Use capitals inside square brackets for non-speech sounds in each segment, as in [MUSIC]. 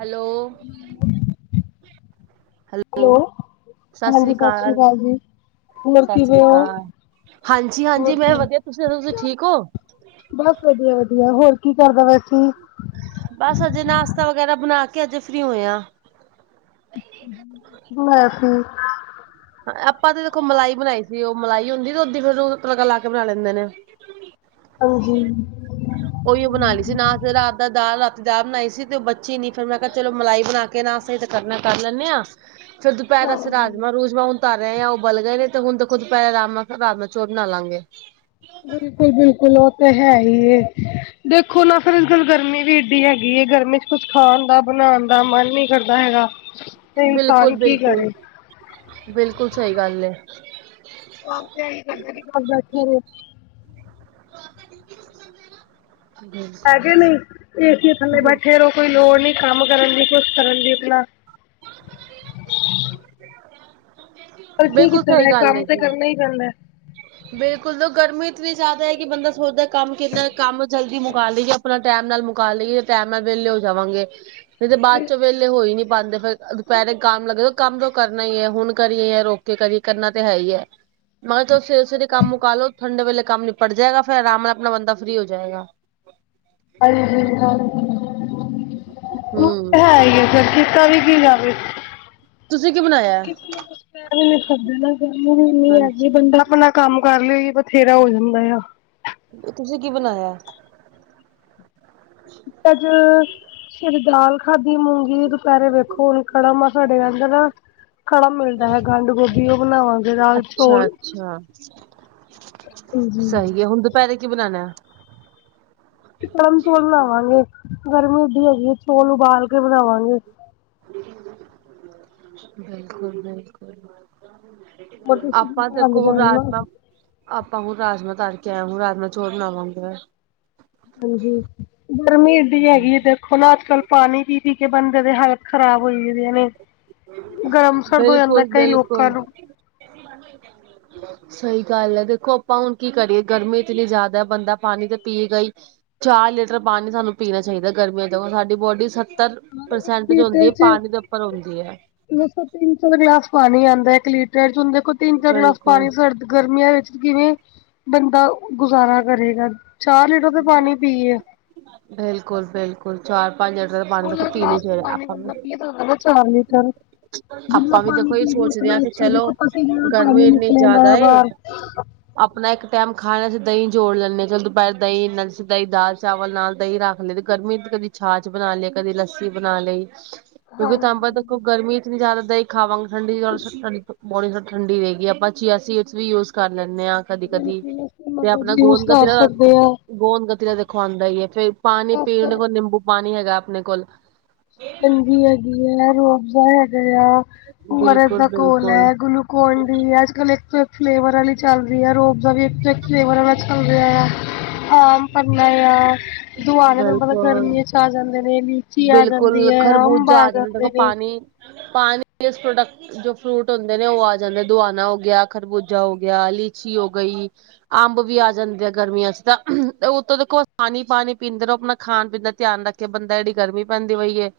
Hello. Hello. ਹਾਂਜੀ, ਸਤਿ ਸ਼੍ਰੀ ਅਕਾਲ ਜੀ। ਹੋਰ ਕਿਵੇਂ ਸਾਸਰੀ ਹੋ? ਕਾਲ। ਹਾਂਜੀ-ਹਾਂਜੀ ਹੋਰ ਮੈਂ ਕੀ, ਵਧੀਆ। ਤੁਸੀਂ ਦਸੋ ਠੀਕ ਓ? ਬਸ ਵਧੀਆ-ਵਧੀਆ। ਹੋਰ ਕੀ ਕਰਦਾ ਵੈਸੀੇ ਬਸ ਅਜੇ ਨਾਸ਼ਤਾ ਵਗੈਰਾ ਬਣਾ ਕੇ, ਅਜੇ ਫ੍ਰੀ ਹੋਏ ਆ। ਮੈਂ ਫੀ ਆਪਾਂ ਤੇ ਦੇਖੋ, ਮਲਾਈ ਬਣਾਈ ਸੀ। ਉਹ ਮਲਾਈ ਹੁੰਦੀ ਦੁੱਧ ਦੀ, ਫਿਰ ਉਹ ਤੜਕਾ ਲਾ ਕੇ ਬਣਾ ਲੈਂਦੇ ਨੇ। ਹਾਂਜੀ। ਓਈਓ ਬਣਾਲੀ ਸੀ। ਨਾ ਫੇਰ ਰਾ ਤਾਂ ਦਾਲ, ਰਾਤੀ ਦਾਲ ਬਣਾਈ ਸੀ ਤੇ ਉਹ ਬੱਚੀ ਨੀ। ਫਿਰ ਕਿਹਾ ਚਲੋ, ਮਲਾਈ ਬਣਾਕੇ ਨਾਸ਼ਤਾ ਈ ਤੇ ਕਰਨਾ, ਕਰ ਲੈਂਨੇ ਆ। ਫਿਰ ਦੁਪਹਿਰ ਆਸਤੇ ਰਾਜਮਾਂ-ਰੂਜ ਜਮਾਂ ਹੁਣ ਧਰ ਰਹੇ ਆ। ਉਬਲ ਗਏ ਨੇ ਤੇ ਹੁਣ ਦੇਖੋ ਦੁਪਹਿਰ ਰਾਮ ਨਾ ਰਾਜਮਾ-ਚੌਲ ਬਣਾਲਾਂਗੇ। ਬਿਲਕੁਲ-ਬਿਲਕੁਲ, ਉਹ ਤੇ ਹੈ ਈ ਐ। ਦੇਖੋ ਨਾ ਫਿਰ ਅੱਜ-ਕੱਲ੍ਹ ਗਰਮੀ ਵੀ ਇਡੀ ਹੈਗੀ ਐਂ। ਗਰਮੀ 'ਚ ਕੁਛ ਖਾਣ ਦਾ, ਬਣਾਉਣ ਦਾ, ਮਨ ਨੀ ਕਰਦਾ ਹੈਗਾ। ਤੇ ਇਨਸਾਨ ਕੀ ਬਿਲਕੁਲ-ਬਿਲਕੁਲ। ਕਰੇ, ਬਿਲਕੁਲ ਸਹੀ ਗੱਲ ਐ। ਓਦਾਂ ਈ [UNINTELLIGIBLE] ਘਰ ਬੈਠਾ ਰਹੇ। ਹੈ ਬਿਲਕੁਲ ਕੇ ਨਹੀਂ। ਏਸੀਆਂ ਥੱਲੇ ਬਿਲਕੁਲ ਬੈਠੇ ਰਹੋ। ਕੋਈ ਲੋੜ ਨੀ ਕੰਮ ਕਰਨ ਦੀ, ਕੁਛ ਕਰਨ ਦੀ। ਆਪਣਾ [INAUDIBLE] ਪਰ ਕੀ ਬਿਲਕੁਲ ਕੀਤਾ ਸਹੀ ਜਾਏ, ਗੱਲ ਹੈ ਕੰਮ ਤੇ ਜੀ। ਕਰਨਾ ਈ ਪੈਂਦਾ। ਬਿਲਕੁਲ, ਗਰਮੀ ਇਤਨੀ ਜ਼ਿਆਦਾ ਐ। ਕਿ ਬੰਦਾ ਸੋਚਦਾ ਕੰਮ ਕਿੰਨਾ, ਕੰਮ ਜਲਦੀ ਮੁਕਾਲੀਏ ਆਪਣਾ ਟੈਂਮ ਨਾਲ ਮੁਕਾ ਲਈਏ, ਟੈਂਮ ਨਾਲ ਵਿਹਲੇ ਹੋ ਜਾਵਾਂਗੇ। ਨਹੀਂ ਤੇ ਬਾਅਦ 'ਚ ਵਿਹਲੇ ਹੋ ਈ ਨੀ ਪਾਂਦੇ। ਫਿਰ ਦੁਪਹਿਰੇ ਕੰਮ ਲੱਗੇ ਰ‌ਓ। ਕੰਮ ਤੋਂ ਕਰਨਾ ਈ ਐ। ਹੁਣ ਕਰੀਏ, ਜਾਂ ਰੁਕ ਕੇ ਕਰੀਏ, ਕਰਨਾ ਤੇ ਹੈ ਈ ਐ। ਮੈਂ ਕਿਹਾ ਚਲੋ, ਸਵੇਰੇ-ਸਵੇਰੇ ਕੰਮ ਮੁਕਾਲੋ। ਠੰਡੇ ਵੇਲੇ ਕੰਮ ਨਿਪਟ ਜਾਏਗਾ। ਫਿਰ ਆਰਾਮ ਨਾਲ ਆਪਣਾ ਬੰਦਾ ਫ੍ਰਰੀ ਹੋ ਜਾਏਗਾ। ਹਾਂਜੀ-ਹਾਂਜੀ। ਉਹ ਹਮ ਤੇ ਹੈ ਈ ਐ ਫਿਰ। ਕੀਤਾ ਵੀ ਕੀ ਜਾਵੇ। ਤੁਸੀਂ ਕੀ ਬਣਾਇਆ [UNINTELLIGIBLE] ਸਬਜ਼ੀ ਲੈਕੇ ਆਈ ਹਾਂਜੀ ਆ [UNINTELLIGIBLE] ਕੰਮ ਕਰ ਲੇ, ਇਹੀ ਬਥੇਰਾ ਹੋ ਜਾਂਦਾ ਆ। ਤੁਸੀਂ ਕੀ ਬਣਾਇਆ? ਤਾਂ ਅਸ, ਫਿਰ ਦਾਲ ਖਾਦੀ ਮੂੰਗੀ ਦੁਪਹਿਰੇ ਵੇਖੋ ਹੁਣ ਕੜਮ ਆ ਸਾਡੇ ਆਂਦੇ ਰਾ ਖੜਮ ਮਿਲਦਾ ਹੈ। ਗੰਢ-ਗੋਭੀ, ਉਹ ਬਣਾਵਾਂਗੇ। ਦਾਲ ਚੋਲ ਹਾਂ। ਹਾਂਜੀ। ਹੁਣ ਦੁਪਹਿਰੇ ਕੀ ਬਣਾਣੈ ਗਰਮ ਚੌਲ ਬਣਾਵਾਂਗੇ ਗਰਮੀ ਏਡੀ ਹੈਗੀ ਏ ਚੌਲ ਉਬਾਲ ਕੇ ਬਣਾਵਾਂਗੇ ਬਿਲਕੁਲ- ਬਿਲਕੁਲ ਹੋਰ [UNINTELLIGIBLE] ਤੁਸੀਂ ਕੀ ਆਪਾਂ ਬਣਾਉਂਦੇ ਦੇਖੋ ਰਾਜਮਾਂਹ ਰਾਜਾਮਾ ਆਪਾਂ ਹੁਣ ਰਾਜਮਾਂ ਤਰ ਕੇ ਆਏ ਹੁਣ ਰਾਜਮਾਂ ਚੋਲ ਬਣਾਵਾਂਗੇ ਹਾਂਜੀ ਗਰਮੀ ਏਡੀ ਹੈਗੀ ਏ ਦੇਖੋਂ ਨਾ ਅੱਜ ਕੱਲ੍ਹ ਪਾਣੀ ਪੀ ਪੀ ਕੇ ਬੰਦੇ ਦੇ ਹਾਲ ਖ਼ਰਾਬ ਹੋਈ ਹੋਇਆਂ ਨੇ ਗਰਮ ਸਰਦ ਹੋ ਜਾਂਦਾ ਕਈ ਲੋਕਾਂ ਨੂੰ [INAUDIBLE] ਸਈ ਗੱਲ ਐਂ ਦੇਖੋਂ ਆਪਾਂ ਹੁਣ ਕੀ ਕਰੀਏ ਗਰਮੀ ਇਤਨੀ ਜਾਦਾ ਬੰਦਾ ਪਾਣੀ ਤੇ ਪੀਏਗਾ ਈ ਚਾਰ ਲੀਟਰ ਪਾਣੀ ਸਾਨੂੰ ਪੀਣਾ ਚਾਹੀਦੈ ਗਰਮੀਆਂ ਜਦੋਂ ਸਾਡੀ ਬੋਡੀ ਸ ਪਰ ਇੱਕ ਪ੍ਰਸੈਂਟਜ ਹੁੰਦੀ ਏ ਪਾਣੀ ਦੇ ਉੱਪਰ ਹੁੰਦੀ ਏ। ਮਸਾਂ ਤਿੰਨ ਚੌ ਗਲਾਸ ਪਾਣੀ ਆਂਦਾ ਇੱਕ ਲੀਟਰ ਚ ਹੁਣ ਦੇਖੋਂ ਤਿੰਨ ਚਾਰ ਗਲਾਸ ਬਿਲਕੁਲ। ਪਾਣੀ ਸਰੜਦਾ ਗਰਮੀਆਂ ਵਿੱਚ ਕਿਵੇਂ ਬੰਦਾ ਗੁਜ਼ਾਰਾ ਕਰੇਗਾ ਚਾਰ ਲੀਟਰ ਤੇ ਪਾਣੀ ਪੀਏ ਬਿਲਕੁਲ ਬਿਲਕੁਲ ਚਾਰ ਪੰਜ ਲੀਟਰ ਦਾ ਪਾਣੀ ਦੇਖੋ [UNINTELLIGIBLE] ਪੀਣੇ ਗਲਾਸ ਤੇ ਚਾਹੀਦਾ ਪਾਣੀ ਆਪਾਂ ਨੂੰ ਬੰਦਾ ਪੀਏ ਤੇ ਹੁੰਦੈ ਨਾ ਚਾਰ ਲੀਟਰ ਜਿੰਨਾ ਆਪਾਂ ਵੀ ਪਾਣੀ ਦੇਖੋ ਇਹ ਪੀਵੋ ਸੋਚਦੇ ਉਤਨਾ ਹਾਂ ਕਿ ਅੱਛਾ ਚਲੋ ਦੇਖੋ ਪਸੀਨਾ ਪਾਣੀ ਗਰਮੀ ਇੰਨੀ ਨਿਕਲੇ ਗਾ ਜ਼ਿਆਦਾ ਏ ਬਾਰ ਆਪਣਾ ਇੱਕ ਟੈਮ ਖਾਇਆ ਦਈ ਚੌਲ ਲੈਂਣੇ ਚਲ ਦੁਪਹਿਰ ਦਈ [UNINTELLIGIBLE] ਚਾਵਲ ਨਾਲ਼ ਦਹੀਂ ਰੱਖ ਲਏ ਤੇ ਗਰਮੀ ਚ ਕਦੀ ਛਾਛ ਬਣਾ ਲਈ ਕਦੀ ਲੱਸੀ ਬਣਾ ਲਈ ਕਿਉਂਕਿ ਤਾਂਬਾ ਦੇਖੋ ਗਰਮੀ ਜਿਤਨੀ ਜਾਦਾ ਦਈਂ ਖਾਵਾਂਗੇ ਠੰਡੀ ਔਰ ਬੋਡੀ ਠੰਡੀ ਰਹੇਗੀ ਆਪਾਂ ਚੀਆ ਸੀਡਜ਼ਸ ਵੀ ਯੂਜ਼ ਕਰ ਲੈਂਣੇ ਆਂ ਕਦੀ ਕਦੀ ਤੇ ਆਪਣਾ ਮਗਜ ਯੂਜ ਗੋਦ ਕਰ ਕਤੀਰਾ ਸਕਦੇ ਆ ਗੋਦ ਗਤੀਰਾ ਦਾ ਦੇਖੋਂ ਆਂਦਾ ਈ ਐ, ਫ਼ੇਰ ਪਾਣੀ ਪੀਣ ਦੇ ਨਿੰਬੂ ਪਾਣੀ ਹੈਗਾ ਆਪਣੇ ਕੋਲ਼ ਚੰਗੀ ਹੈਗੀ ਐਂ, ਰੂ ਅਫ਼ਜ਼ਾ ਹੈਗਾ ਏ ਆ, ਓ ਆਰ ਐੱਸ ਬਿਲਕੁਲ ਦਾ ਘੋਲ ਬਿਲਕੁਲ ਐ ਗੁਲੂ ਕੋਂਡੀ ਅੱਜ ਕੱਲ੍ਹ ਇੱਕ ਤੋਂ ਇੱਕ ਫਲੇਵਰ ਵਾਲੀ ਚੱਲ ਰੀ ਐ, ਰੂ ਅਫ਼ਜਾ ਦਾ ਵੀ ਇੱਕ ਤੋਂ ਇੱਕ ਫਲੇਵਰ ਵਾਲਾ ਚੱਲ ਰਿਐ। ਆਮ ਪੰਨਾ ਏ ਆ, ਦੂਆਣੇ ਬਿਲਕੁਲ ਗਰਮੀਆਂ ਚ ਆ ਜਾਂਦੇ ਨੇ, ਲੀਚੀ ਆ ਜਾਂਦੀ ਹੈ, ਅੰਬ ਖ਼ਰਬੂਜਾ ਆ ਜਾਂਦਾ ਗਾ, ਜਾਂਦੇ ਨੇ। ਪਾਣੀ ਪਾਣੀ ਇਸ ਪ੍ਰੋਡਕਟ ਜੋ ਫਰੂਟ ਹੁੰਦੇ ਨੇ ਉਹ ਆ ਜਾਂਦੇ ਨੇ, ਦੁਆਣਾ ਹੋ ਗਿਆ, ਖਰਬੂਜਾ ਹੋ ਗਿਆ, ਲੀਚੀ ਹੋ ਗਈ ਅੰਬ ਵੀ ਆ ਜਾਂਦੇ ਆ ਗਰਮੀਆਂ ਚ ਤਾਂ। ਉੱਤੋਂ ਦੇਖੋ ਪਾਣੀ ਪਾਣੀ ਪੀਂਦੇ ਰਹੋ ਆਪਣਾ ਖਾਣ ਪੀਣ ਦਾ ਧਿਆਨ ਰੱਖੇ ਬੰਦਾ ਐਡੀ ਗਰਮੀ ਪੈਂਦੀ ਪਈ ਏ [INAUDIBLE]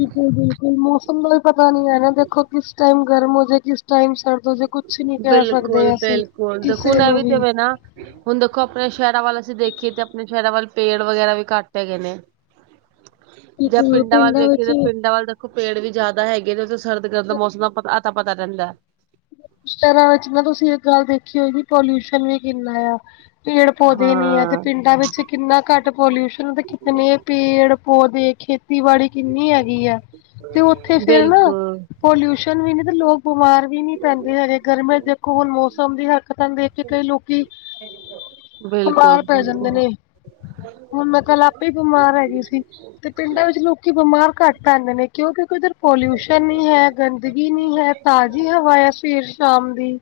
ਬਿਲਕੁਲ ਬਿਲਕੁਲ ਮੌਸਮ ਦਾ ਵੀ ਪਤਾ ਨੀ ਹੈਨਾ ਦੇਖੋਂ ਕਿਸ ਟਾਈਮ ਗਰਮ ਹੋ ਜੇ, ਕਿਸ ਟਾਈਮ ਸਰਦ ਹੋ ਜੇ ਕੁਛ ਨੀ ਕਹਿ ਬਿਲਕੁਲ ਸਕਦੇ ਅਸੀਂ ਬਿਲਕੁਲ ਦੇਖੋਂ ਕਿਸੇ ਨਾ ਏ ਨੂੰ ਵੀ ਤੇਵੇ ਨਾ ਹੁਣ ਦੇਖੋਂ ਆਪਣੇ ਸ਼ਹਿਰਾਂ ਵੱਲ ਅਸੀਂ ਦੇਖੀਏ ਤੇ ਆਪਣੇ ਸ਼ਹਿਰਾਂ ਵੱਲ ਪੇੜ ਵਗੈਰਾ ਵੀ ਘੱਟ ਹੈਗੇ ਨੇ ਜੇ ਬਿਲਕੁਲ, ਪਿੰਡਾਂ ਵੱਲ ਵੇਖੀਏ ਤਾਂ ਵਿੱਚ ਪਿੰਡਾਂ ਵੱਲ ਪੇੜ ਵੀ ਜਾਦਾ ਹੈਗੇ ਨੇ ਉੱਥੇ ਸਰਦ ਗਰਦ ਦਾ ਮੌਸਮ ਦਾ ਪਤਾ ਅਤਾ- ਪਤਾ ਰਹਿੰਦੈ। ਸ਼ਹਿਰਾਂ ਵਿੱਚ ਨਾ ਤੁਸੀਂ ਇੱਕ ਗੱਲ ਦੇਖੀ ਹੋਏਗੀ ਪੋਲਿਯੂਸ਼ਨ ਵੀ ਕਿੰਨਾ ਏਆ। ਪੇੜ ਪੌਦੇ ਨੀ ਹੈ ਤੇ ਹਾਂ ਪਿੰਡਾਂ ਵਿੱਚ ਕਿੰਨਾ ਘੱਟ ਪੋਲਿਯੂਸ਼ਨ ਤੇ ਕਿਤਨੇ ਪੇੜ ਪੌਦੇ ਖੇਤੀਬਾੜੀ ਕਿੰਨੀ ਹੈਗੀ ਐਂ ਤੇ ਉੱਥੇ ਫ਼ੇਰ ਨਾ ਬਿਲਕੁਲ ਪੋਲਿਯੂਸ਼ਨ ਵੀ ਨੀ ਤੇ ਲੋਕ ਬਿਮਾਰ ਵੀ ਨੀ ਪੈਂਦੇ ਹੈਗੇ ਗਰਮੀਆਂ ਦੇਖੋਂ ਹੁਣ ਮੌਸਮ ਦੀ ਹਰਕਤਾਂ ਨੂੰ ਦੇਖ ਕੇ ਕਈ ਲੋਕੀਂ ਬਿਲਕੁਲ ਬਮਾਰ ਪੈ ਜਾਂਦੇ ਬਿਲਕੁਲ ਨੇ। ਹੁਣ ਮੈਂ ਕੱਲ੍ਹ ਆਪੇ ਬਿਮਾਰ ਹੈਗੀ ਸੀ ਤੇ ਪਿੰਡਾਂ ਵਿੱਚ ਲੋਕੀ ਬਿਮਾਰ ਘੱਟ ਪੈਂਦੇ ਨੇ ਕਯੌ ਕਯੌਕਿ ਓਧਰ ਪੋਲਊਸ਼ਨ ਨੀ ਹੈ ਗੰਦਗੀ ਨੀ ਹੈ। ਤਾਜੀ ਹਵਾ ਆ ਸਵੇਰ ਸ਼ਾਮ ਦੀ।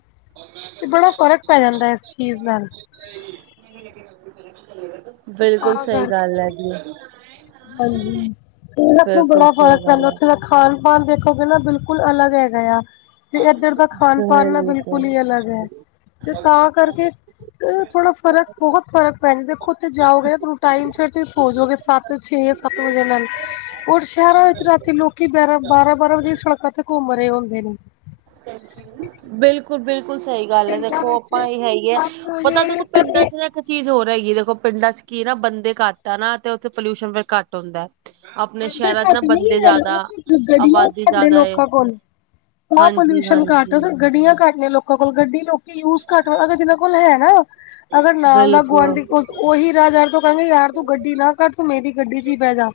ਤੇ ਬੜਾ ਫ਼ਰਕ ਪੈ ਜਾਂਦਾ ਏ ਇਸ ਚੀਜ਼ ਨਾਲ। ਬਿਲਕੁਲ ਸਯੀ ਗੱਲ ਐ ਜੀ। ਹਾਂਜੀ ਸੀਰਤ ਨੂੰ ਬਿਲਕੁਲ ਬੜਾ ਸਹੀ ਫਰਕ ਗੱਲ ਪੈਂਦਾ ਐ ਹੈ ਓਥੇ ਦਾ ਖ ਖਾਨ ਪਾਨ ਦੇਖੋਗੇ ਨਾ ਬਿਲਕੁਲ ਅਲੱਗ ਹੈਗਾ ਯਾ। ਤੇ ਐਦਰ ਦਾ ਖਾਨ ਪਾਨ ਨਾ ਬਿਲਕੁਲ ਹੀ ਅਲੱਗ ਐ ਤੇ ਤਾ ਕਰਕੇ ਤੇ ਓ ਥੋੜਾ ਫਰਕ ਬੋਹੋਤ ਫ਼ਰਕ ਪੈਨ ਦੇਖੋ ਓਥੇ ਜਾਓਗੇ ਨਾ ਤਾਨੂੰ ਟਾਈਮ ਸੇਰ ਸੋ ਜੋਗੇ ਸੱਤ ਛੇ ਸੱਤ ਵਜੇ ਨਲ। ਔਰ ਸ਼ੇਰਾ ਵਿੱਚ ਰਾਤੀ ਲੋਕੀ ਬੇਰਾ ਬਾਰਾ ਬਾਰਾ ਵਜੇ ਤਕ ਸੜਕਾ ਤੇ ਘੁੰਮ ਰੇ ਹੁੰਦੇ ਨੇ। ਬਿਲ ਬਿਲਕੁਲ- ਬਿਲਕੁਲ ਸਈ ਗੱਲ ਐ ਦੇਖੋ ਆਪਾਂ ਐ ਈ ਹੇਗੇ ਆ ਪਤਾ ਦੇਖੋ ਪਿੰਡਾ ਚ ਨਾ ਇਕ ਚੀਜ਼ ਹੋਰ ਹੈਗੀ ਐ ਦੇਖੋ ਪਿੰਡਾਂ ਚ ਕੀ ਨਾ ਬੰਦੇ ਘੱਟ ਆ ਨਾ ਤੇ ਓਥੇ ਪੋਲਕਊਸ਼ਨ ਫੇਰ ਘੱਟ ਹੁੰਦਾ ਐ। ਬੰਦੇ ਘੱਟ ਨਈ ਐ ਓ ਗੜੀਆ ਆਬਾਦੀ ਸਾਡੇ ਜ਼ਿਆਦਾ ਹੈ ਲੋਕਾ ਕੋਲ। ਤਾ ਹਾਂਜੀ ਪੋਲਊਸ਼ਨ ਘੱਟ ਹਾਂਜੀ ਗੱਡੀਆਂ ਘੱਟ ਨੇ ਲੋਕਾ ਕੋਲ ਗੱਡੀ ਕਿਓਕਿ ਯੂਜ ਘੱਟ ਅਗਰ ਜਿਨਾ ਕੋਲ ਹੈ ਨਾ ਅਗਰ ਨਾਲਦਾ ਬਿਲਕੁਲ ਗੁਆਂਢੀ ਓ ਓਹੀ ਰਾਹ ਜਾ ਰੇ ਤੇ ਓ ਕੈਂਗੇ ਯਾਰ ਤੂੰ ਗੱਡੀ ਨਾ ਕਡ ਤੂੰ ਮੇਰੀ ਗੱਡੀ ਚ ਹੀ ਬੇ ਜਾ।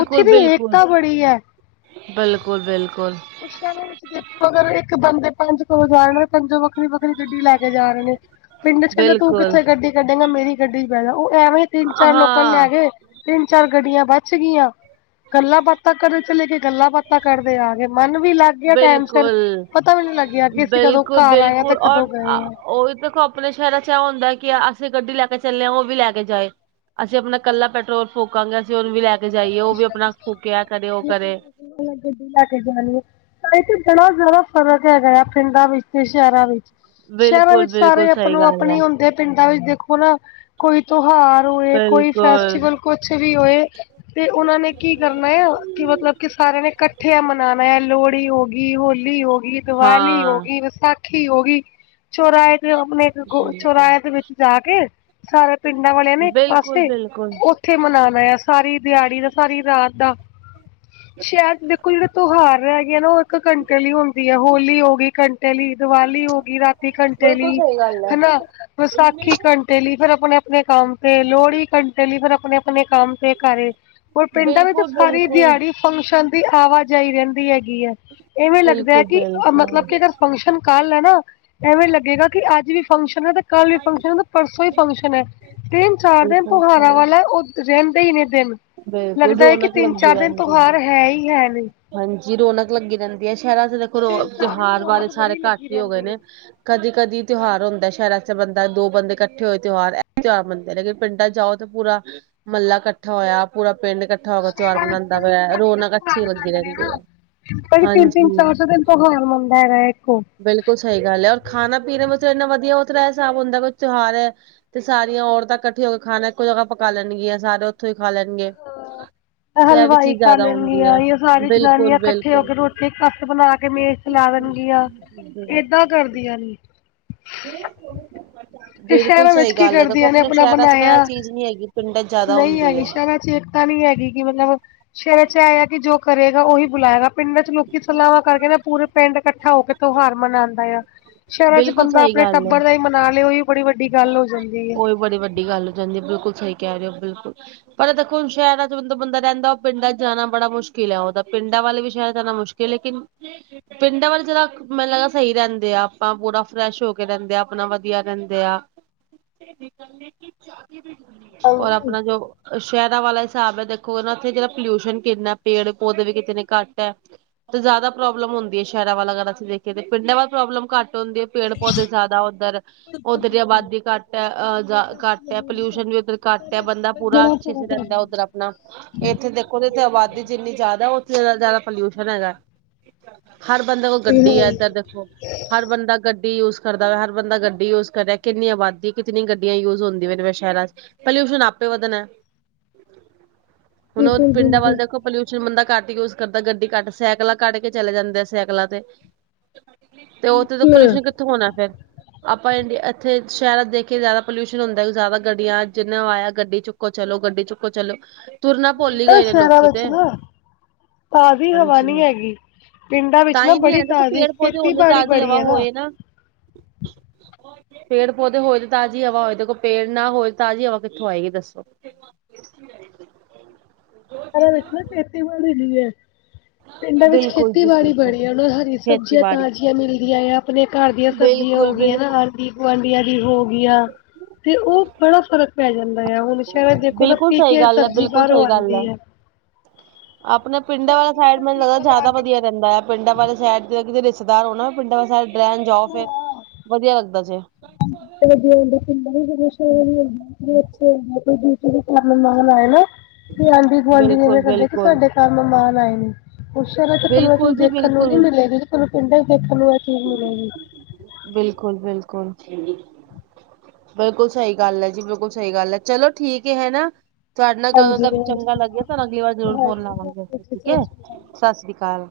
ਉੱਥੇ ਬਿਲਕੁਲ ਦੀ ਬਿਲਕੁਲ ਏਕਤਾ ਬੜੀ ਹੈ ਬਿਲਕੁਲ ਬਿਲਕੁਲ। ਖੁਸ਼ੀਆਂ ਦੇ ਵਿੱਚ। ਦੇਖੋ ਅਗਰ ਇੱਕ ਬੰਦੇ ਪੰਜ ਘਰੋ ਜਾ ਰੇ ਨੇ ਤੇ ਪਨਜੋ ਵੱਖਰੀ- ਵੱਖਰੀ ਗੱਡੀ ਲੈ ਕੇ ਜਾਨਗੇ। ਪਿੰਡ ਇਚ ਕੇਂਦਾ ਤੂੰ ਬਿਲਕੁਲ ਕਿੱਥੇ ਗੱਡੀ ਕੱਢੇਗਾ ਮੇਰੀ ਗੱਡੀ ਚ ਬੇਜਾ ਓ ਐਵੇ ਈ ਤਿੰਨ- ਚਾਰ ਲੋਕਾ ਨੂੰ ਲੈ ਹਾਂ ਕੇ ਤਿੰਨ ਚਾਰ ਗੱਡੀਆਂ ਬਚ ਗਿਆ। ਗੱਲਾਂ ਬਾਤਾਂ ਕਰਨ ਚਲੇ ਗੇ ਗੱਲਾਂ ਬਾਤਾਂ ਕਰਦੇ ਆ ਗਏ ਮਨ ਵੀ ਲੱਗ ਗਿਆ ਟਾਈਮ ਸਿਰ ਬਿਲਕੁਲ ਪਤਾ ਵੀ ਨੀ ਲੱਗਿਆ ਕਿ ਅਸੀਂ ਕਦੋਂ ਬਿਲਕੁਲ ਘਰ ਆਏ ਆ ਤੇ ਬਿਲਕੁਲ ਔਰ ਕਦੋਂ ਅ ਗਏ ਆ ਓਹੀ ਤੇ ਅਪਨੇ ਸ਼ੈਰਾ ਚ ਐ ਹੁੰਦਾ ਐ ਕਿ ਅਸੀ ਗੱਡੀ ਲੈ ਕੇ ਚੱਲੇ ਆ ਓਵੀ ਲੈ ਕੇ ਜਾਏ। ਅਸੀ ਅਪਨਾ ਕੱਲਾ ਪੈਟਰੋਲ ਫੂਕਾਂਗੇ ਅਸੀ ਓਨੂੰ ਵੀ ਲੈ ਕੇ ਜਾਈਏ ਓ ਵੀ ਅਪਨਾ ਫੂਕੇ ਐ ਕਰੇ ਓ ਕਰੇ। ਮੈਂ ਗੱਡੀ ਲੇ ਕੇ ਜਾਰੀ ਆ। ਤਾਹੀ ਤੇ ਬੜਾ ਜਾਦਾ ਫ਼ਰਕ ਹੈਗਾ ਯਾ ਪਿੰਡਾਂ ਵਿੱਚ ਤੇ ਸ਼ੈਰਾ ਵਿੱਚ। ਸ਼ੈਰਾਂ ਬਿਲਕੁਲ ਵਿੱਚ ਬਿਲਕੁਲ ਸਾਰੇ ਸਹੀ ਅਪਨੋ ਗੱਲ ਹੈ ਅਪਣੀ ਹੁੰਦੇ ਪਿੰਡਾ ਵਿੱਚ ਦੇਖੋ ਨਾ। ਕੋਈ ਤੌਹਾਰ ਹੋਏ ਕੋਈ ਬਿਲਕੁਲ ਫੈਸਟੀਵਲ ਕੁਛ ਵੀ ਹੋਏ। ਤੇ ਓਨਾ ਨੇ ਕੀ ਕਰਨਾ ਐ ਕਿ ਮਤਲਬ ਕਿ ਸਾਰਆ ਨੇ ਕੱਠੇ ਆ ਮਨਾਨਾ ਏ ਲੋੜੀ ਹੋ ਗ ਹੋਲੀ ਹੋਗੀ, ਦਵਾਲੀ ਹੋ ਹਾਂ ਗਿ, ਵਿਸਾਖੀ ਹੋ ਗਿ ਚੋਰਾਏ ਤੇ ਅਪਨੇ ਇੱਕ ਗ ਚੋਰਾਏ ਦੇ ਵਿੱਚ ਜਾ ਕੇ ਸਾਰ ਪਿੰਡਾਂ ਵਾਲਯਾ ਨੇ ਇੱਕ ਬਿਲਕੁਲ ਬਿਲਕੁਲ ਪਾਸੇ ਬਿਲਕੁਲ ਓਥੇ ਮਨਾਨਾ ਯਾ ਸਾਰੀ ਦਿਆੜੀ ਦਾ ਸਾਰੀ ਰਾਤ ਦਾ। [INAUDIBLE] ਸ਼ਯਾਦ ਦੇਖੋ ਜੇੜੇ ਤੌਹਾਰ ਰੇਗੇ ਆ ਨਾ ਓ ਇੱਕ ਘੰਟੇ ਲਈ ਹੁੰਦੀ ਐ ਹੋਲੀ ਹੋ ਗਈ ਘੰਟ ਘੰਟੇ ਲੀ ਦੀਵਾਲੀ ਹੋ ਗਿ ਰਾਤੀ ਘੰਟੇ ਬਿਲਕੁਲ ਲੀ ਸਹੀ ਗੱਲ ਹੈ ਹਨਾ ਵਸਾਖੀ ਘੰਟੇ ਲੀ ਫਿਰ ਅਪਨੇ ਅਪਨੇ ਕੰਮ ਤੇੇ ਲੋੜੀ ਘੰਟੇ ਲਈ ਫਿਰ ਅਪਨੇ ਅਪਨੇ ਕੰਮ ਤੇੇ ਘ ਓਰ ਪਿੰਡਾਂ ਵਿੱਚ ਤੇ ਬਿਲਕੁਲ ਸਾਰੀ ਬਿਲਕੁਲ ਦਿਆੜੀ ਫੰਕਸ਼ਨ ਦੀ ਆਵਾ ਜਾਈ ਰੈਨਦੀ ਹੈਗੀ ਐ। ਇਵੇ ਲੱਗਦਾ ਐ ਬਿਲਕੁਲ ਕਿ ਮਤਲਬ ਬਿਲਕੁਲ ਕਿ ਅਗਰ ਫੰਕਸ਼ਨ ਕੱਲ ਐ ਨਾ ਐਵੇ ਲੱਗੇਗਾ ਕਿ ਅੱਜ ਵੀ ਫੰਕਸ਼ਨ ਐ ਤੇ ਕੱਲ ਵੀ ਫੰਕਸ਼ਨ ਐ ਤੇ ਪਰਸੋ ਵੀ ਫੰਕਸ਼ਨ ਐ ਤਿੰਨ ਚਾਰ ਦਿਨ ਬਿਲਕੁਲ ਤੋਹਾਰਾ ਸਹੀ ਵਾਲਾ ਓ ਰੈਂਦੇ ਈ ਨੇ ਦਿਨ ਬਿਲਕੁਲ ਲੱਗਦਾ ਐ ਕਿ ਰੌਣਕ ਤਿੰਨ ਲੱਗੀ ਚਾਰ ਦਿਨ ਰਹਿੰਦੀ ਤੋਹਾਰ ਹੈ ਹੀ ਹੈ ਨੇ। ਹਾਂਜੀ ਰੌਨਕ ਲੱਗੀ ਰੈਂਦੀ ਐ ਸ਼ੈਰਾ ਚ ਦੇਖੋ ਰੋ ਤਿੰਨ ਚਾਰ ਦਿਨ ਤੋਹਾਰ ਬਾਰੇ ਰੌਣਕ ਸਾਰੇ ਬੜੀ ਘੱਟ ਲੱਗੀ ਈ ਹੋਗਏ ਰਹਿੰਦੀ ਹੈ। ਨੇ। ਕਦੀ ਕਦੀ ਤਯੋਹਾਰ ਹੁੰਦਾ ਐ ਸ਼ੈਰਾ ਚ ਤੇ ਬੰਦਾ ਦੋ ਬੰਦੇ ਕੱਠੇ ਹੋਏ ਤੇ ਤ੍ਯੋਹਾਰ ਐ ਤਯੋਹਾਰ ਬਨਦੇ ਨੇ ਲੇਕਿਨ ਪਿੰਡਾ ਚ ਜਾਓ ਪੂਰਾ ਮੱਲਾ ਇਕੱਠਾ ਹੋਇਆ, ਪੂਰਾ ਪਿੰਡ ਇਕੱਠਾ ਮਿੱਠਾ ਹੋਕੇ ਤਿਉਹਾਰ ਬਣਾਦਾ ਪਿਆ ਰੌਣਕ ਅੱਛੀ ਲੱਗੀ ਰਹਿੰਦੀ ਐ। ਭ ਤਿੰਨ- ਤਿੰਨ ਚਾਰ- ਚਾਰ ਦਿਨ ਤੋਂ ਤਿਉਹਾਰ ਮੰਨਦਾ ਹੈਗਾ ਇੱਕੋ ਬਿਲਕੁਲ ਸਹੀ ਗੱਲ ਐ ਔਰ ਖਾਣਾ ਪੀਣਾ ਵੀ ਉੱਥੇ ਇੰਨਾ ਵਧੀਆ ਹੁੰਦਾ, ਇਹ ਹਿਸਾਬ ਹੁੰਦਾ ਤਿਉਹਾਰ ਐ। ਤੇ ਸਾਰੀਆਂ ਔਰਤਾਂ ਇਕੱਠੀਆਂ ਹੋ ਕੇ ਖਾਣਾ ਇੱਕੋ ਜਗ੍ਹਾ ਪਕਾ ਲੈਣਗੀਆਂ ਸਾਰੇ ਉੱਥੋਂ ਈ ਖਾ ਲੈਣਗੇ। ਤੇ ਇਹ ਵੀ ਹਲਵਾਈ ਚੀਜ਼ ਕਰ ਜ਼ਿਆਦਾ ਹੁੰਦੀ ਹੈ ਲੈਣਗੀਆਂ ਸਾਰੀ ਜਨਾਨੀਆਂ ਬਿਲਕੁਲ ਇਕੱਠੇ ਹੋ ਬਿਲਕੁਲ ਕੇ ਰੋਟੀ ਮੇ ਖਿਲਾਵਣਗੀਆਂ, ਏਦਾਂ ਕਰਦੀਆਂ ਨੀ ਹ [UNINTELLIGIBLE] ਤੇ ਬਿਲਕੁਲ ਸ਼ਹਿਰਾਂ ਵਿੱਚ ਸਹੀ ਕੀ ਗੱਲ ਐ ਦੇਖੋ ਕਰਦੀਆਂ ਨੇ ਆਪਣੇ ਆਪਣਾ ਸ਼ਹਿਰਾਂ ਚ ਨਾ ਇਹ ਬਣਾਇਆ ਚੀਜ਼ ਨੀ ਹੈਗੀ ਪਿੰਡਾਂ ਚ ਜ਼ਿਆਦਾ ਹੁੰਦੀ ਐ। ਚਿੰਤਾਂ ਨੀ ਹੈਗੀ ਕਿ ਮਤਲਬ ਸ਼ਹਿਰਾ 'ਚ ਇਹ ਹੈਗਾ ਕਿ ਜੋ ਕਰੇਗਾ ਉਹੀ ਬੁਲਾਏਗਾ ਪਿੰਡਾਂ ਚ ਲੋਕੀ ਸਲਾਵਾਂ ਕਰਕੇ ਨਾ ਪੂਰੇ ਪਿੰਡ ਇਕੱਠਾ ਹੋ ਕੇ ਤਿਉਹਾਰ ਮਨਾਦਾ ਆ, ਸ਼ਹਿਰਾਂ ਚ ਬਿਲਕੁਲ ਬੰਦਾ ਸਹੀ ਆਪਣੇ ਗੱਲ ਹੈ ਟੱਬਰ ਦਾ ਈ ਮਨਾਲੇ ਓਹੀ ਬੜੀ ਵੱਡੀ ਗੱਲ ਹੋ ਜਾਂਦੀ। ਹੈ ਉਹੀ ਬੜੀ ਵੱਡੀ ਗੱਲ ਹੋ ਜਾਂਦੀ ਐ। ਬਿਲਕੁਲ ਸਹੀ ਕਹਿ ਰਹੇ ਹੋ ਬਿਲਕੁਲ ਪਰ ਐ ਦੇਖੋ ਹੁਣ ਸ਼ਹਿਰਾਂ ਚ ਬੰਦਾ ਰਹਿੰਦਾ ਉਹ ਪਿੰਡਾਂ ਚ ਜਾਣਾ ਬੜਾ ਮੁਸ਼ਕਿਲ ਆ ਉਹਦਾ ਪਿੰਡਾਂ ਵਾਲੇ ਵੀ ਸ਼ਹਿਰ ਜਾਣਾ ਮੁਸ਼ਕਿਲ ਲੇਕਿਨ [UNINTELLIGIBLE] ਪਿੰਡਾਂ ਵੱਲ ਜਰਾ ਮੈਨੂੰ ਲੱਗਦਾ ਸਹੀ ਰਹਿੰਦੇ ਆ ਆਪਾਂ ਪੂਰਾ ਫਰੈਸ਼ ਹੋ ਕੇ ਰਹਿੰਦੇ ਆ ਆਪਣਾ ਵਧੀਆ ਰਹਿੰਦੇ ਆ। [UNINTELLIGIBLE] ਔਰ ਆਪਣਾ ਜੋ [UNINTELLIGIBLE] ਸ਼ਹਿਰਾਂ ਵਾਲਾ ਹਿਸਾਬ ਐ ਦੇਖੋ ਉੱਥੇ ਜਿਹੜਾ ਪੋਲਿਊਸ਼ਨ ਕਿੰਨਾ ਪੇੜ ਪੌਦੇ ਵੀ ਕਿਤਨੇ ਘੱਟ ਆ। ਜ਼ਿਆਦਾ ਪ੍ਰੋਬਲ ਹੁੰਦੀ ਆ ਸ਼ਹਿਰਾਂ ਵੱਲ ਅਗਰ ਅਸੀਂ ਦੇਖਏ ਤਾਂ ਪਿੰਡਾਂ ਵੱਲ ਪ੍ਰੋਬਲਮ ਘੱਟ ਹੁੰਦੀਆ। ਪੇੜ ਪੌਦੇ ਜ਼ਿਆਦਾ ਉੱਧਰ, ਉੱਧਰ ਦੀ ਆਬਾਦੀ ਘੱਟ ਹੈ ਅ ਜਿਅ ਘੱਟ ਐ ਪੋਲਿਊਸ਼ਨ ਵੀ ਉੱਧਰ ਘੱਟ ਐ, ਬੰਦਾ ਪੂਰਾ ਅੱਛੇ ਚ ਰਹਿੰਦਾ ਉੱਧਰ ਆਪਣਾ ਇੱਥੇ ਦੇਖੋਗੇ ਕੇ ਅਬਾਦੀ ਜਿੰਨੀ ਜ਼ਿਆਦਾ ਉੱਥੇ ਜ਼ਿਆਦਾ ਪੋਲਿਊਸ਼ਨ ਹੈਗਾ। ਹਰ ਬੰਦੇ ਕੋਲ ਗੱਡੀ ਆ ਇੱਧਰ ਦੇਖੋ। ਹਰ ਬੰਦਾ ਗੱਡੀ ਯੂਜ ਕਰਦਾ ਵਾ, ਹਰ ਬੰਦਾ ਗੱਡੀ ਯੂਜ ਕਰੇ ਕਿੰਨੀ ਆਬਾਦੀ ਕਿਤਨੀ ਗੱਡੀਆਂ ਯੂਜ ਹੁੰਦੀਆਂ ਪਇਆ ਸਹਿਰਾ 'ਚ ਪੋਲਿਊਸ਼ਨ ਆਪੇ ਵਧਣਾ। ਹੁਣ ਉਹ ਪਿੰਡਾਂ ਵੱਲ ਦੇਖੋ ਪੋਲਿਊਸ਼ਨ ਬੰਦਾ ਘੱਟ ਯੂਜ ਕਰਦਾ ਗੱਡੀ ਘੱਟ ਸਾਈਕਲਾਂ ਕੱਢ ਕੇ ਚਲੇ ਜਾਂਦੇ ਆ ਸਾਈਕਲਾਂ ਤੇ। ਤੇ ਉੱਥੇ ਤਾਂ ਪੋਲਿਊਸ਼ਨ ਕਿੱਥੇ ਹੋਣਾ ਫੇਰ ਆਪਾਂ ਇੱਥੇ ਸਹਿਰ ਦੇਖ ਜ਼ਿਆਦਾ ਪੋਲਿਊਸ਼ਨ ਹੁੰਦਾ ਜ਼ਿਆਦਾ ਗੱਡੀਆਂ ਜਿਹਨਾ ਆਇਆ ਗੱਡੀ ਚੁੱਕੋ ਚਲੋ, ਗੱਡੀ ਚੁੱਕੋ ਚੱਲੋ। ਤੁਰਨਾ ਭੁੱਲ ਈ ਗਏ ਨੇ ਸ਼ਹਿਰਾਂ ਲੋਕੀ ਵਿੱਚ ਤੇ ਨਾ ਤਾਜ਼ੀ ਹਵਾ ਹਾਂਜੀ ਨੀ ਹਾਂਜੀ ਹੈਗੀ। ਪਿੰਡਾਂ ਵਿੱਚ ਤਾਂ ਨਾ ਹੀ ਨੀ ਬੜੀ ਹੈ ਦੇਖੋ ਤਾਜ਼ੀ, ਪੇੜ ਪੌਦੇ ਹੁੰਦੇ ਖੇਤੀਬਾੜੀ ਤਾਜ਼ੀ ਬੜੀ ਹਵਾ ਐ ਨਾ। ਹੋਏ ਪੇੜ ਪੌਦੇ ਹੋ ਜਾਂ ਤਾਜ਼ੀ ਹਵਾ ਹੋਏ ਦੇਖੋ ਪੇੜ ਨਾ ਹੋਏ ਤਾਜ਼ੀ ਹਵਾ ਕਿੱਥੋਂ ਆਏਗੀ ਦੱਸੋ। ਆਰਾਮਸ਼ ਨਾ ਖੇਤੀ ਮਦੀਏ [INAUDIBLE] ਪਿੰਡਾਂ ਵਿੱਚ ਬਿਲਕੁਲ ਜੀ ਖੇਤੀਬਾੜੀ ਬਿਲਕੁਲ। ਬੜੀ ਆ, ਉਹ ਨੂੰ ਹਰੀ ਸਬਜ਼ੀਆਂ ਖੇਤੀਬਾੜੀ ਤਾਜ਼ੀਆਂ ਮਿਲਦੀਆਂ ਆ। ਆਪਣੇ ਘਰ ਦੀਆਂ ਸਬਜ਼ੀਆਂ ਹੋ ਬਿਲਕੁਲ ਗਈਆਂ ਨਾ ਬਿਲਕੁਲ ਹਲਦੀ ਗੁਆਂਢੀਆਂ ਦੀ ਹੋ ਗਿਆਂ। ਤੇ ਉਹ ਬੜਾ ਫ਼ਰਕ ਪੈ ਜਾਂਦਾ ਆ ਹੁਣ ਸ਼ਹਿਰਾਂ ਦੇਖੋ ਨਾ ਬਿਲਕੁਲ ਟੀਕੇ ਸਹੀ ਵਾਲੀ ਗੱਲ ਹੈ ਸਬਜੀ ਬਿਲਕੁਲ ਬਾਹਰੋਂ ਸਹੀ ਗੱਲ ਹੈ। ਆਉਂਦੀ ਆ। ਆਪਣੇ ਪਿੰਡਾਂ ਵਾਲਾ ਸਾਈਡ ਮੈਨੂੰ ਲੱਗਦਾ ਜ਼ਿਆਦਾ ਵਧੀਆ ਰਹਿੰਦਾ ਏ। ਪਿੰਡਾਂ ਵਾਲੇ ਸਾਈਡ ਜੇ ਕਿਤੇ ਰਿਸ਼ਤੇਦਾਰ ਹੋਣਾ ਪਿੰਡਾਂ ਵਾਲੇ ਸਡ ਰਹਿਣ ਜਾਓ, ਫਿਰ ਵਧੀਆ ਲੱਗਦਾ ਜੇ। [UNINTELLIGIBLE] ਅੱਛੇ ਕੋਈ ਦ ਚ ਖ ਆਪਣਾ ਮੰਗਣਾ ਹੈ ਨਾ [UNINTELLIGIBLE] ਤੇ ਆਂਢੀ ਗੁਆਂਢੀ ਬਿਲਕੁਲ ਇਵੇਂ ਕਦੇ ਕਿ ਬਿਲਕੁਲ ਤੁਹਾਡੇ ਘਰ ਮਹਿਮਾਨ ਆਏ ਨੇ। ਸਹਿਰਾ 'ਚ ਤੁਹਾਨੂੰ ਇਹ ਬਿਲਕੁਲ ਚੀਜ਼ ਜੀ ਦੇਖਣ ਨੂੰ ਨੀ ਬਿਲਕੁਲ ਮਿਲੇਗੀ ਤੇ ਤੁਹਾਨੂੰ ਪਿੰਡਾਂ ਚ ਦੇਖਣ ਨੂੰ ਇਹ ਚੀਜ਼ ਮਿਲੇਗੀ। ਬਿਲਕੁਲ ਬਿਲਕੁਲ ਬਿਲਕੁਲ, ਸਹੀ ਗੱਲ ਏ ਜੀ। ਬਿਲਕੁਲ, ਸਹੀ ਗੱਲ ਹੈ। ਚਲੋ, ਠੀਕ ਏ ਹੈਨਾ। ਤੁਹਾਡੇ ਨਾਲ ਗੱਲ ਹਾਂਜੀ ਚ ਹਾਂਜੀ ਚੰਗਾ ਹਾਂਜੀ ਲੱਗਿਆ। ਤਾਨੂੰ ਅਗਲੀ ਵਾਰ ਜ਼ਰੂਰ ਫੋਨ ਲਾਵਾਂਗੇ। ਸਤਿ ਠੀਕ ਹੈ, ਸ਼੍ਰੀ ਅਕਾਲ ਸਾਸਰੀ ਕਾਲ।